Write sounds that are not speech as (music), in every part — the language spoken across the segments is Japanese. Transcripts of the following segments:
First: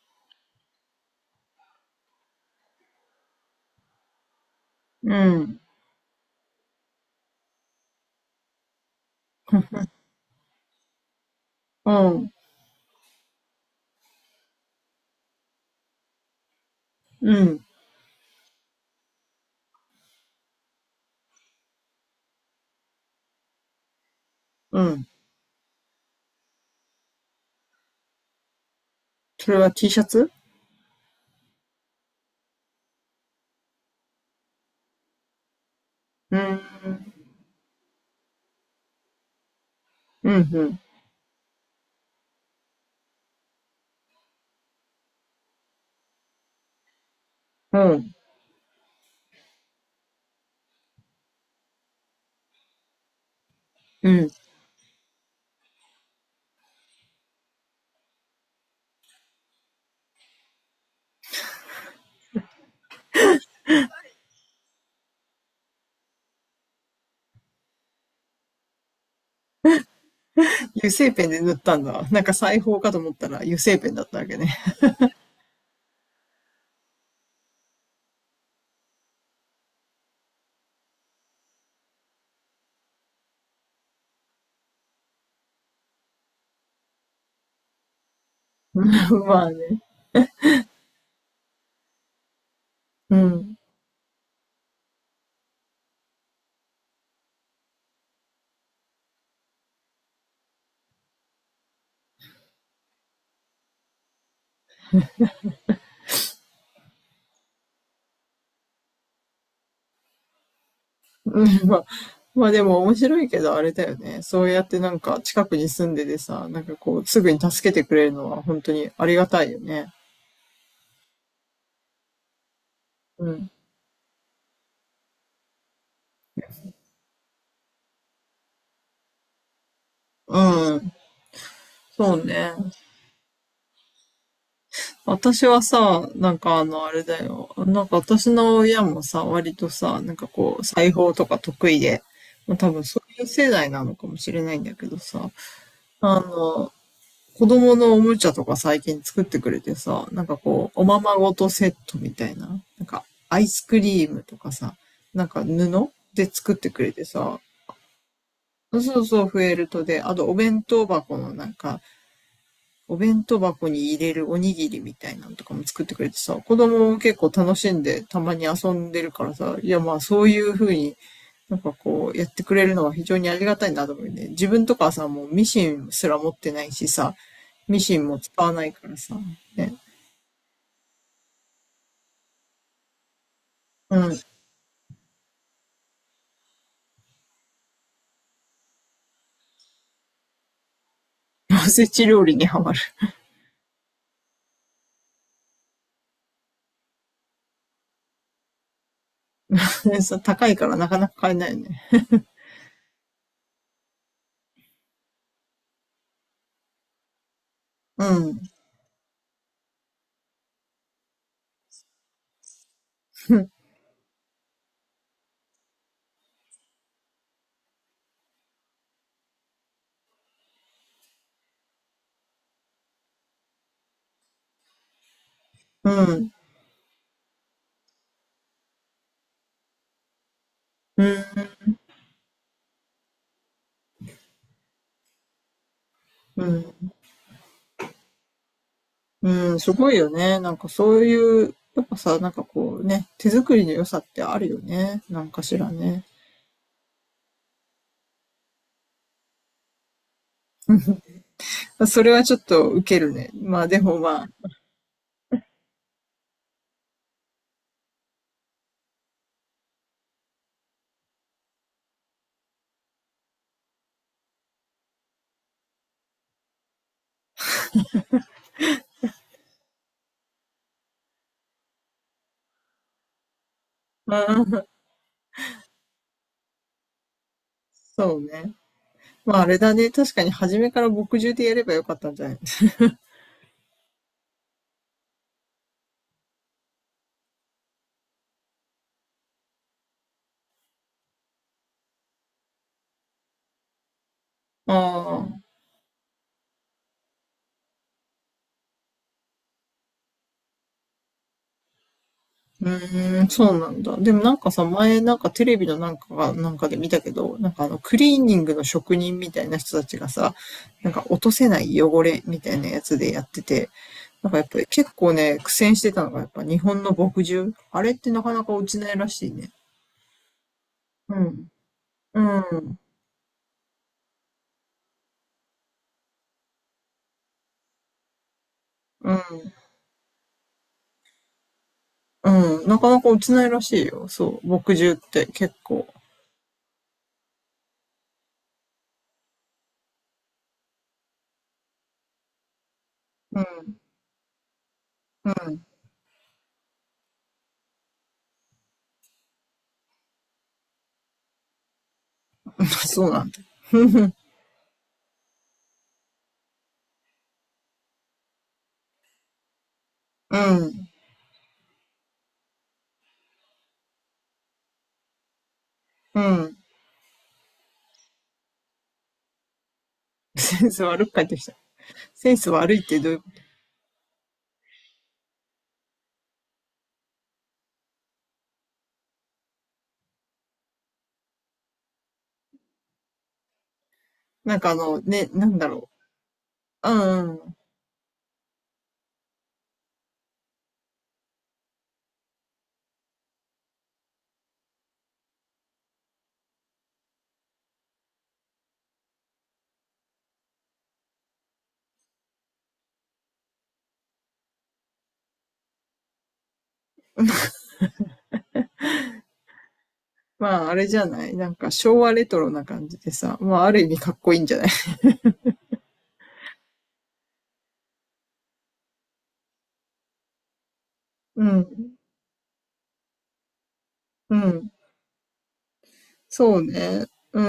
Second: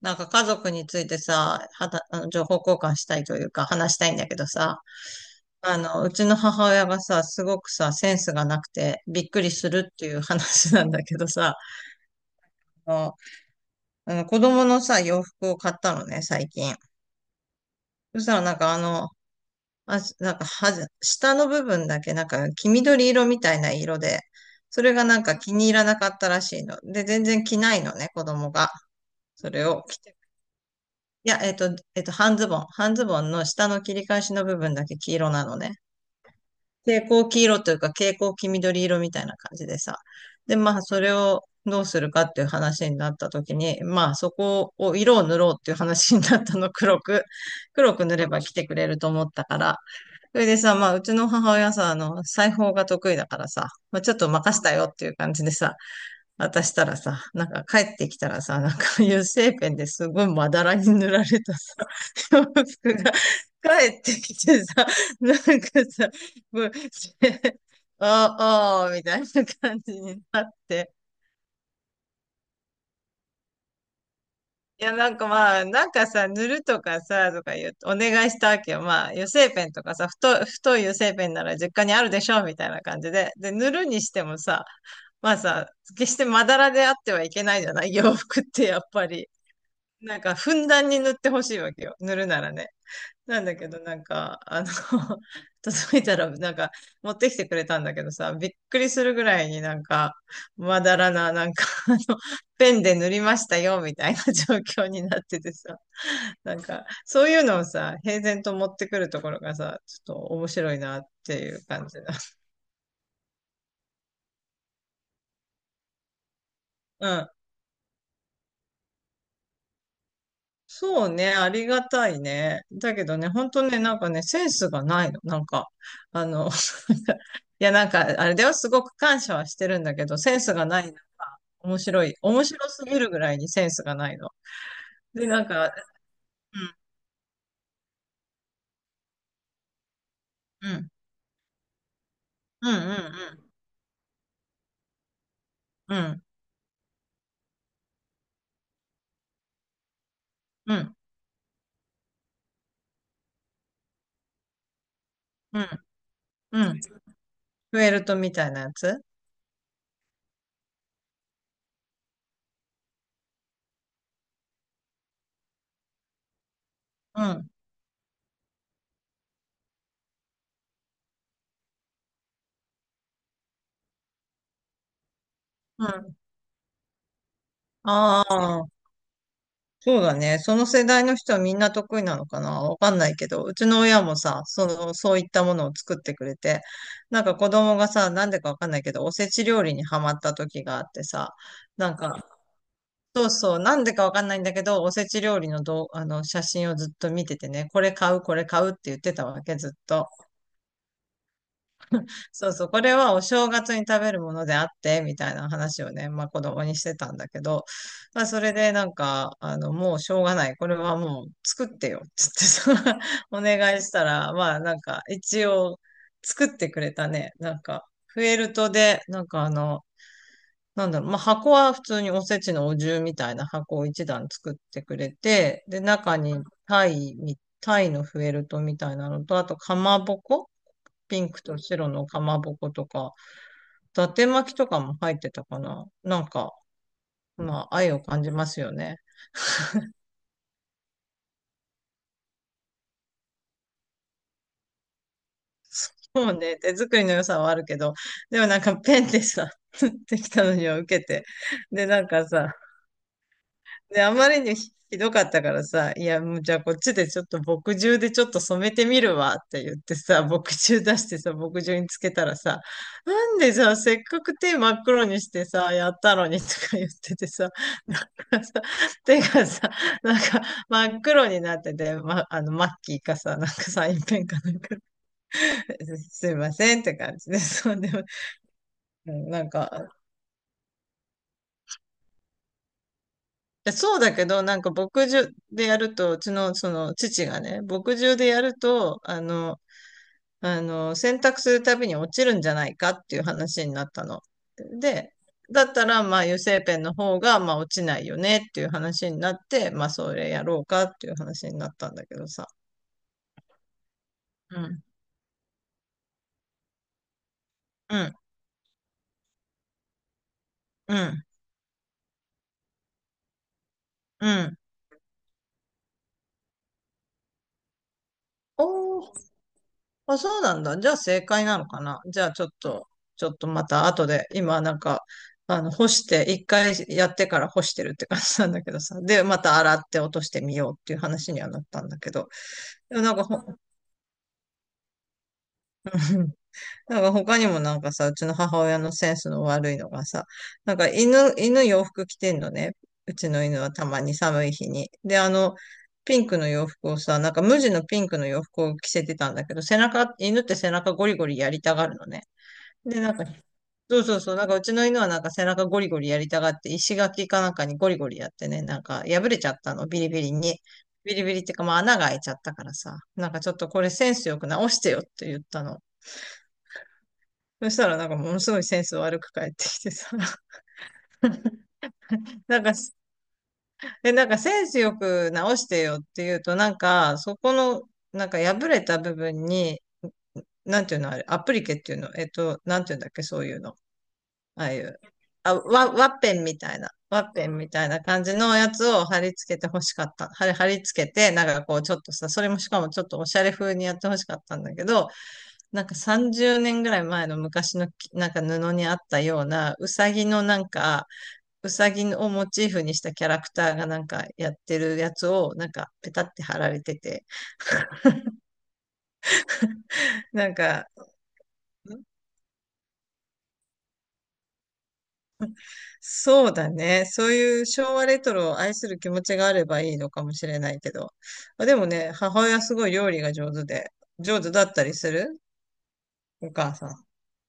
なんか家族についてさ、はた、あの、情報交換したいというか話したいんだけどさ、うん。うちの母親がさ、すごくさ、センスがなくてびっくりするっ (laughs) ていう話なんだけどさ、うん。あの、子供のさ、洋服を買ったのね、最近。うん。そしたらなんかあ、なんかはず、下の部分だけなんか黄緑色みたいな色で、うそれがん。なんか気に入らなかったらしいの。で、全然着ないのね、子供が。そそれれは を T 着シャてツいや、半ズボン。半ズボンの下の切り返しの部分だけ黄色なのね。うん。蛍光黄色というか蛍光黄緑色みたいな感じでさ。うん。うで、ん。まあ、それをどうするかっていう話になった時に、まあ、そこを色を塗ろうっていう話になったの、(laughs) 黒く。う黒くん。塗れば来てくれると思ったから。それでさ、まあ、うちの母親さ、裁縫が得意だからさ、まあ、うちょっとん。任せたよっていう感じでさ、渡したらさ、なんか帰ってきたらさ、なんか油性ペンですごいまだらに塗られたさ、洋服が帰ってきてさ、なんかさ、もう、ああー、みたいな感じになっ油て。性ペンで塗ったんだ。なんか裁縫かと思ったら油性ペンだったわけね。いや、なんかまあ、なんかさ、塗るとかさ、とか言う、お願いしたわけよ。まあ、油性ペンとかさ、太い油性ペンなら実家にあるでしょ、みたいな感じで。で、塗るにしてもさ、まあさ、決してまだらであってはいけないじゃない洋服って (laughs) やっぱり。まあね。なんか、ふんだんに塗ってほしいわけよ。塗るならね。うなんだん。けど、なんか、(laughs) 届いたら、なんか、持ってきてくれたんだけどさ、びっくりするぐらいになんか、まだらな、なんか、ペンで塗りましたよ、みたいな状況になっててさ、なんか、そういうのをさ、平然と持ってくるところがさ、ちょっと面白いなってういうん。まあ、感じだ。まあでも面白いけどあれだよね。そうやってなんか近くに住んでてさ、なんかこううすぐん。に助けてくれるのは本当にありがたいよね。そうね、ありがたいね。だけどね、うん。本当ね、なんかね、センスがないの。なんか、あの、(laughs) いや、なんか、あれではすごく感謝はしてるんだけど、センスがうないん。のが面白い。そう面ね。白すぎるぐらいにセンスがないの。で、な私んはか、うさ、なんかあの、あれだよ。なんか私の親もさ、割とさ、なんかこう、ん、うん、裁縫とか得意で、まあ、うん、多う分そういう世ん、代なのかもしれないんだけどさ、うあん、の、子供のおもちゃとか最近作ってくれてさ、なんかこうん、う、うおん、ままごとセットみたいな、なんかアイスクリームとかさ、なんかうん、布で作ってうん、くれてさ、フェルトみたいなやつそうそう、フェルトで、あとお弁当箱のなんか、お弁当箱に入れるおにぎりみたいなのとかも作ってくれてさ、子供も結う構ん、楽しんでたまに遊んでるからさ、いやまあそういう風になんかこうやってくれるのは非常にありがたいなと思うね。自分とかさ、もうミシうンすん、ら持ってないしさ、ミシンも使わなあいあからさ、ね。そうだね。その世代の人はみんな得意なのかなわかんないけど、うちのう親もん。さ、その、そういったものを作ってくれて、なんか子供がさ、なんでかわかんないけど、おせち料理にハマった時があってさ、おせなんち料か、理にハマる。そうそう、なんでかわかんないんだけど、おせち料理のどう、写真をずっと見ててね、これ買う、これ買うって言ってたわけ、ずっと。(laughs) 高いからなかなか買えないよね。そうそう、これはお正月に食べるものであって、みたいな話をね、まあ子供にしてたんだけど、うまあん。それでなんか、もうしょうがない。これはもう作ってよ。つってさ、(laughs) お願 (laughs) いしたら、まあなんか一応作ってくれたね。なんか、フェルトで、なんかなんだろう、まあ箱は普通におせちのお重みたいな箱を一段作ってくれて、で、う中ん。にタイのフェルトみたいなのと、あとかまぼこうピンクん。と白のかまぼことか、伊達巻きとかも入ってたかな。なんうか、ん。まあ、愛を感じますよね。うん、すごいよね。なんかそういう、やっぱさ、なんかこうね、手作りの良さってあるよね。なんかしらね。(laughs) もうね、手作りの良さはあるけど、でもなんかペンでさ、(laughs) できたのには受けて。で、そなんれはかちょっさ、とウケるね。まあでもで、あままりあ、にひどかったからさ、いや、もうじゃあこっちでちょっと墨汁でちょっと染めてみるわって言ってさ、(laughs) 墨汁出してさ、墨汁につけたらさ、なんでさ、せっかく手真っ黒にしてさ、やったのにとか言っててさ、(laughs) なんかさ、手がさ、なんか真っ黒になってて、ま、マッキーかさ、なんかサインまペンかなんあ、か、(laughs) すいませんって感じで、そうでも、そうね。まあなあんれだね。か、確かに初めから墨汁でやればよかったんじゃないですでそうだけど、なんか牧場でやると、うちのその父がね、牧場でやると、洗濯するたびに落ちるんじゃないかっていう話になったの。かで、ああ。だったら、まあ、油性ペンの方が、まあ、落ちないよねっていう話になって、まあ、それやろうかっていう話になったんだけどさ。うーん、そうなんだ。でもなんかうさ、ん、前なんかテレビのなんかが、なんかで見たけど、なんかあのクうん、リーニングの職人みたいな人たちがさ、なんうか落ん、とせない汚れみたいなやつでやってて、うなんかやっん。ぱり結構ね、苦戦してたのが、やっぱ日本の墨汁。あれってなかなかお落ちないらしーいね。あ、そうなんだ。じゃあう正解ん。なのかな。うじゃあちょっん。と、ちょっとまた後で、今なんか、干して、一回やってから干してるって感じなんだけどさ。うん。で、また洗って落としてみようっていう話にはなったんだけど。うん。なかでなもかなん落かちほ、ないらしいよ。そう。墨汁って結構。(laughs) なんか他にもなんかさ、うちの母親のセンスの悪いのがさ、なんか犬洋服着てんのね。うちうの犬はん。たまに寒い日に。で、うん。ピンクの洋服をさ、なんか無地のピンクの洋服を着せてたんだけど、背中、犬って背中ゴリゴリやりたがるのね。(laughs) で、そうなんなか、んだ。(laughs) そううそうそう、なんかうちの犬はなんか背中ゴリゴリやりたがって、石垣かなんかにゴリゴリやってね、なんか破れちゃったの、ビリビリに。ん。ビリビリってか、まあ穴が開いちゃったからさ、なんかちょっとこれセンスよく直してよって言ったの。うん。そしたらなんかものすごいセンス悪く返ってきてさ、センス悪く帰ってきた。(laughs) センスなんか、悪いってどういう、え、なんかセンスよく直してよって言うと、なんかそこの、なんか破れた部分に、なんていうのあれ、アプリケっていうの、なんていうんだっけ、そういうの。なんあかああいう。の、ね、なあ、んだろワッペンみたいう。な、うワんッうペん。ンみたいな感じのやつを貼り付けて欲しかった。貼り付けて、なんかこうちょっとさ、それもしかもちょっとおしゃれ風にやって欲しかったんだけど、なんか30年ぐらい前の昔のきなんか布にあったような、うさぎのなんか、うさぎをモチーフにしたキャラクターがなんかやってるやつをなんかペタって貼られてて、なんまあ、あれか、じゃないなんか昭和レトロな感じでさ、まあ、ある意味かっこいいんじゃない？ そうだね。そういう昭和レトロを愛する気持ちがあればいいのかもしれないけど。(laughs) うあでもん。ね、母親すごい料理が上手で、う上手だん。ったりするおそう母さん。ね。う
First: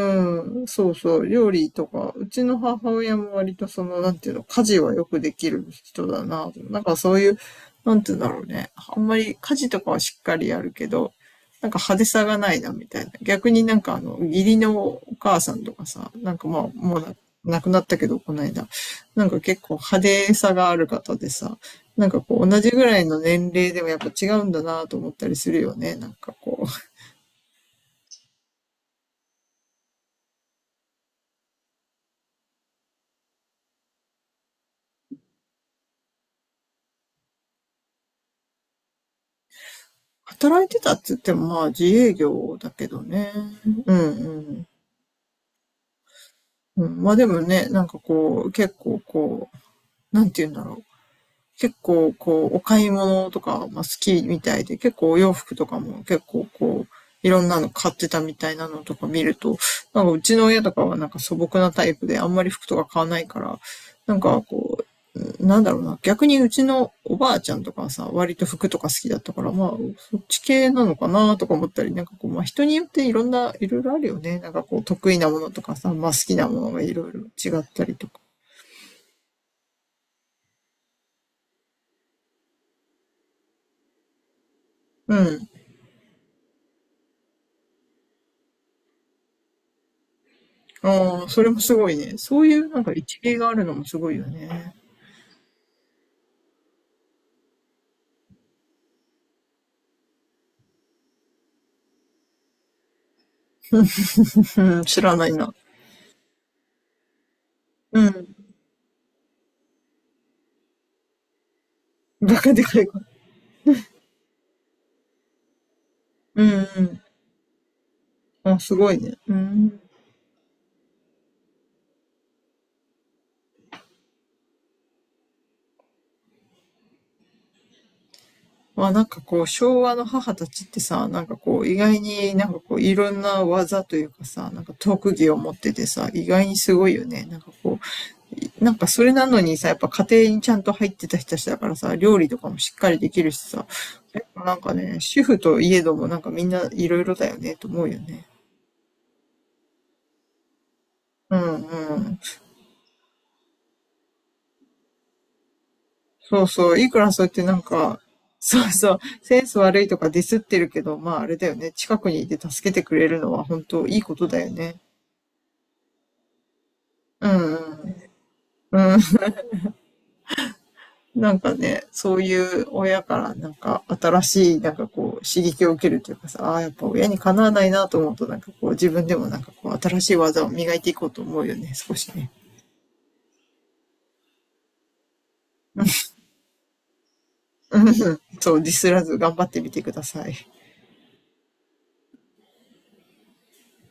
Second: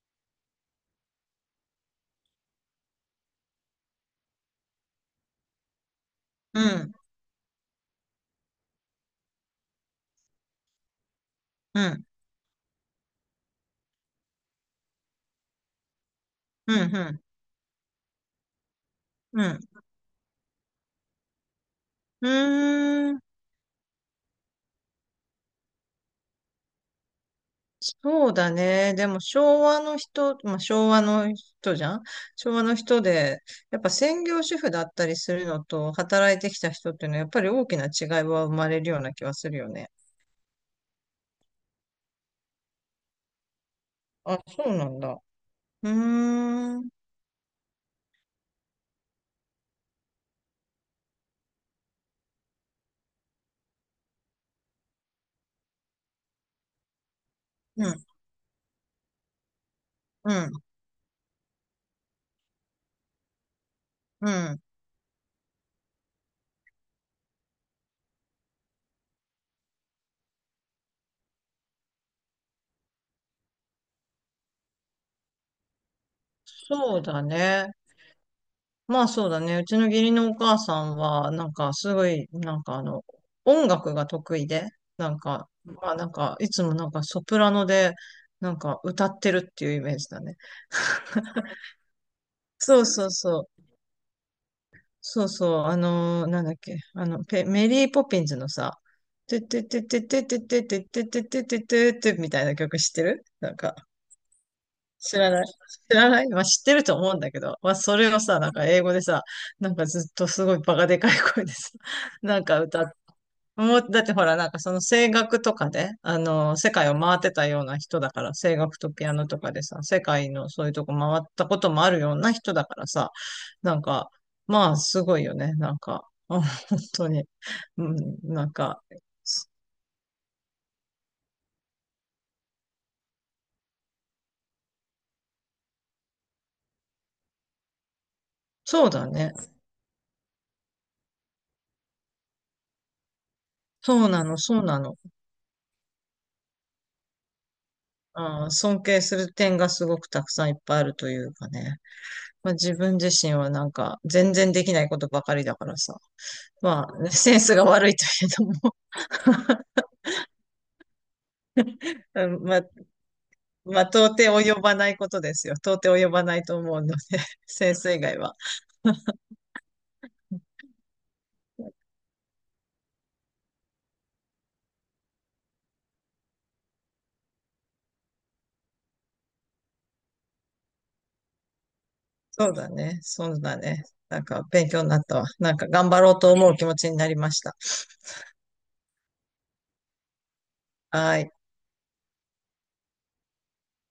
ん。そうそう。料理とか、うちの母親も割とその、なんていうの、家事はよくできる人だな。うなんん、かそういう、なんていうんだろうね。あんまり家事とかはしっかりやるけど、なんかう派手ん、さがないな、みたいな。逆になんかあの、義理のお母さんとかさ、なんかまあ、うん、もううな、ん、亡くなったけど、この間。なんかうん。結構派手さがある方でさ、なんかうこう、同じぐらいーのん、年齢でもやっぱ違うんだなと思ったりするよね。なんかこう。そうだね。でも昭和の人、まあ、昭和の人じゃん昭和の人で、やっぱ専業主婦だったりするのと働いてきた人っていうのはやっぱり大きな違いは生まれるような気はするよね。働いてたっつっても、まあ自営業だけどね。うんあ、うそん。うなんだ。うーん、ううん、まあでもね、なんかこう、結構こう、なんて言うんだろう。結構こう、お買い物とか、まあ、好きみたいで、結構お洋服とかも結構こう、いろんなのん、買ってたみたいなのとか見ると、なんかううちのん。親とかはなんか素朴なタイプであんまり服とか買わないから、なんうかん。こう、なんだろうな、逆にうちのおばあちゃんとかはさ、割と服とか好きだったから、まあ、そっち系なのかなとか思ったり、なんかこう、まあ人によっていろんな、いろいろあるよね。なんかこう、得意なものとかさ、まあ好きなものがいそうろいろだ違っね。たりとか。まあそうだね。うちの義理のお母さんは、なんかすごい、なんか音楽が得意で、なうんん。か、まあなんか、いつもなんかソプラノで、なんか歌ってるっていうイメージだね。ああ、それもすごいね。そういうなそんうかそう一芸そがあう。るのもすごいよね。そうそう。あのーなんだっけ。ペメリーポピンズのさ、てててててててててててててててみたいな曲知ってるなんか。うん、知ら知ならいない。な。知らない。まあ、知ってると思うんだけど、まあ、そうれをさ、ん。なんか英語でさ、なんかずっとすごいバカでかい声でさ、(laughs) バなんカかでか歌いっ声。もう、だってほら、なんかその声楽とかで、うんう世界を回ってたような人だから、ん。声あ、す楽とごいピアね。ノうとかでん。さ、世界のそういうとこ回ったこともあるような人だからさ、なんか、まあ、すごいよね。なんか、あ本当に。うん、なんか、まあなんかこう、昭和の母たちってさ、なんかこう、意外になんかこう、いろんな技というかさ、なんか特技を持っててさ、意外にすごいよね。なんかこう、なんかそうそだれなね。のにさ、やっぱ家庭にちゃんと入ってた人たちだからさ、料理とかもしっかりできるしさ、そうなの、なそんうかなの。ね、主婦といえどもなんかみんないろいろだよね、と思うよね。うん、尊敬する点がすごくたくさんいっぱいあるといううかんね。うん。まあ、自分自身はなんか全然できないことばかりだからさ。そうそう。まいくあ、ねらそうやっセンてなスんが悪いか、といえどそうも、そう。センス悪いとかディスってるけど、まああれだよね。近くにいうてんまあ、助けてくれるのは本まあ、当いい到こ底とだよ及ばね。ないことですよ。到底及ばないと思うので、う (laughs) んうセンスん。以外は。うん。(laughs) なんかね、そういう親からなんか新しいなんかこう刺激を受けるというかさ、ああー、やっぱ親にかなわないなと思うとなんかこう自分でもなんかこう新しい技を磨いていこうと思うよね、少しね。そうだね。そうだね。なんか勉強になったわ。なんか頑張ろうと思う気持ちになりました。うん。そう、ディスらず頑張ってみてください。はーい。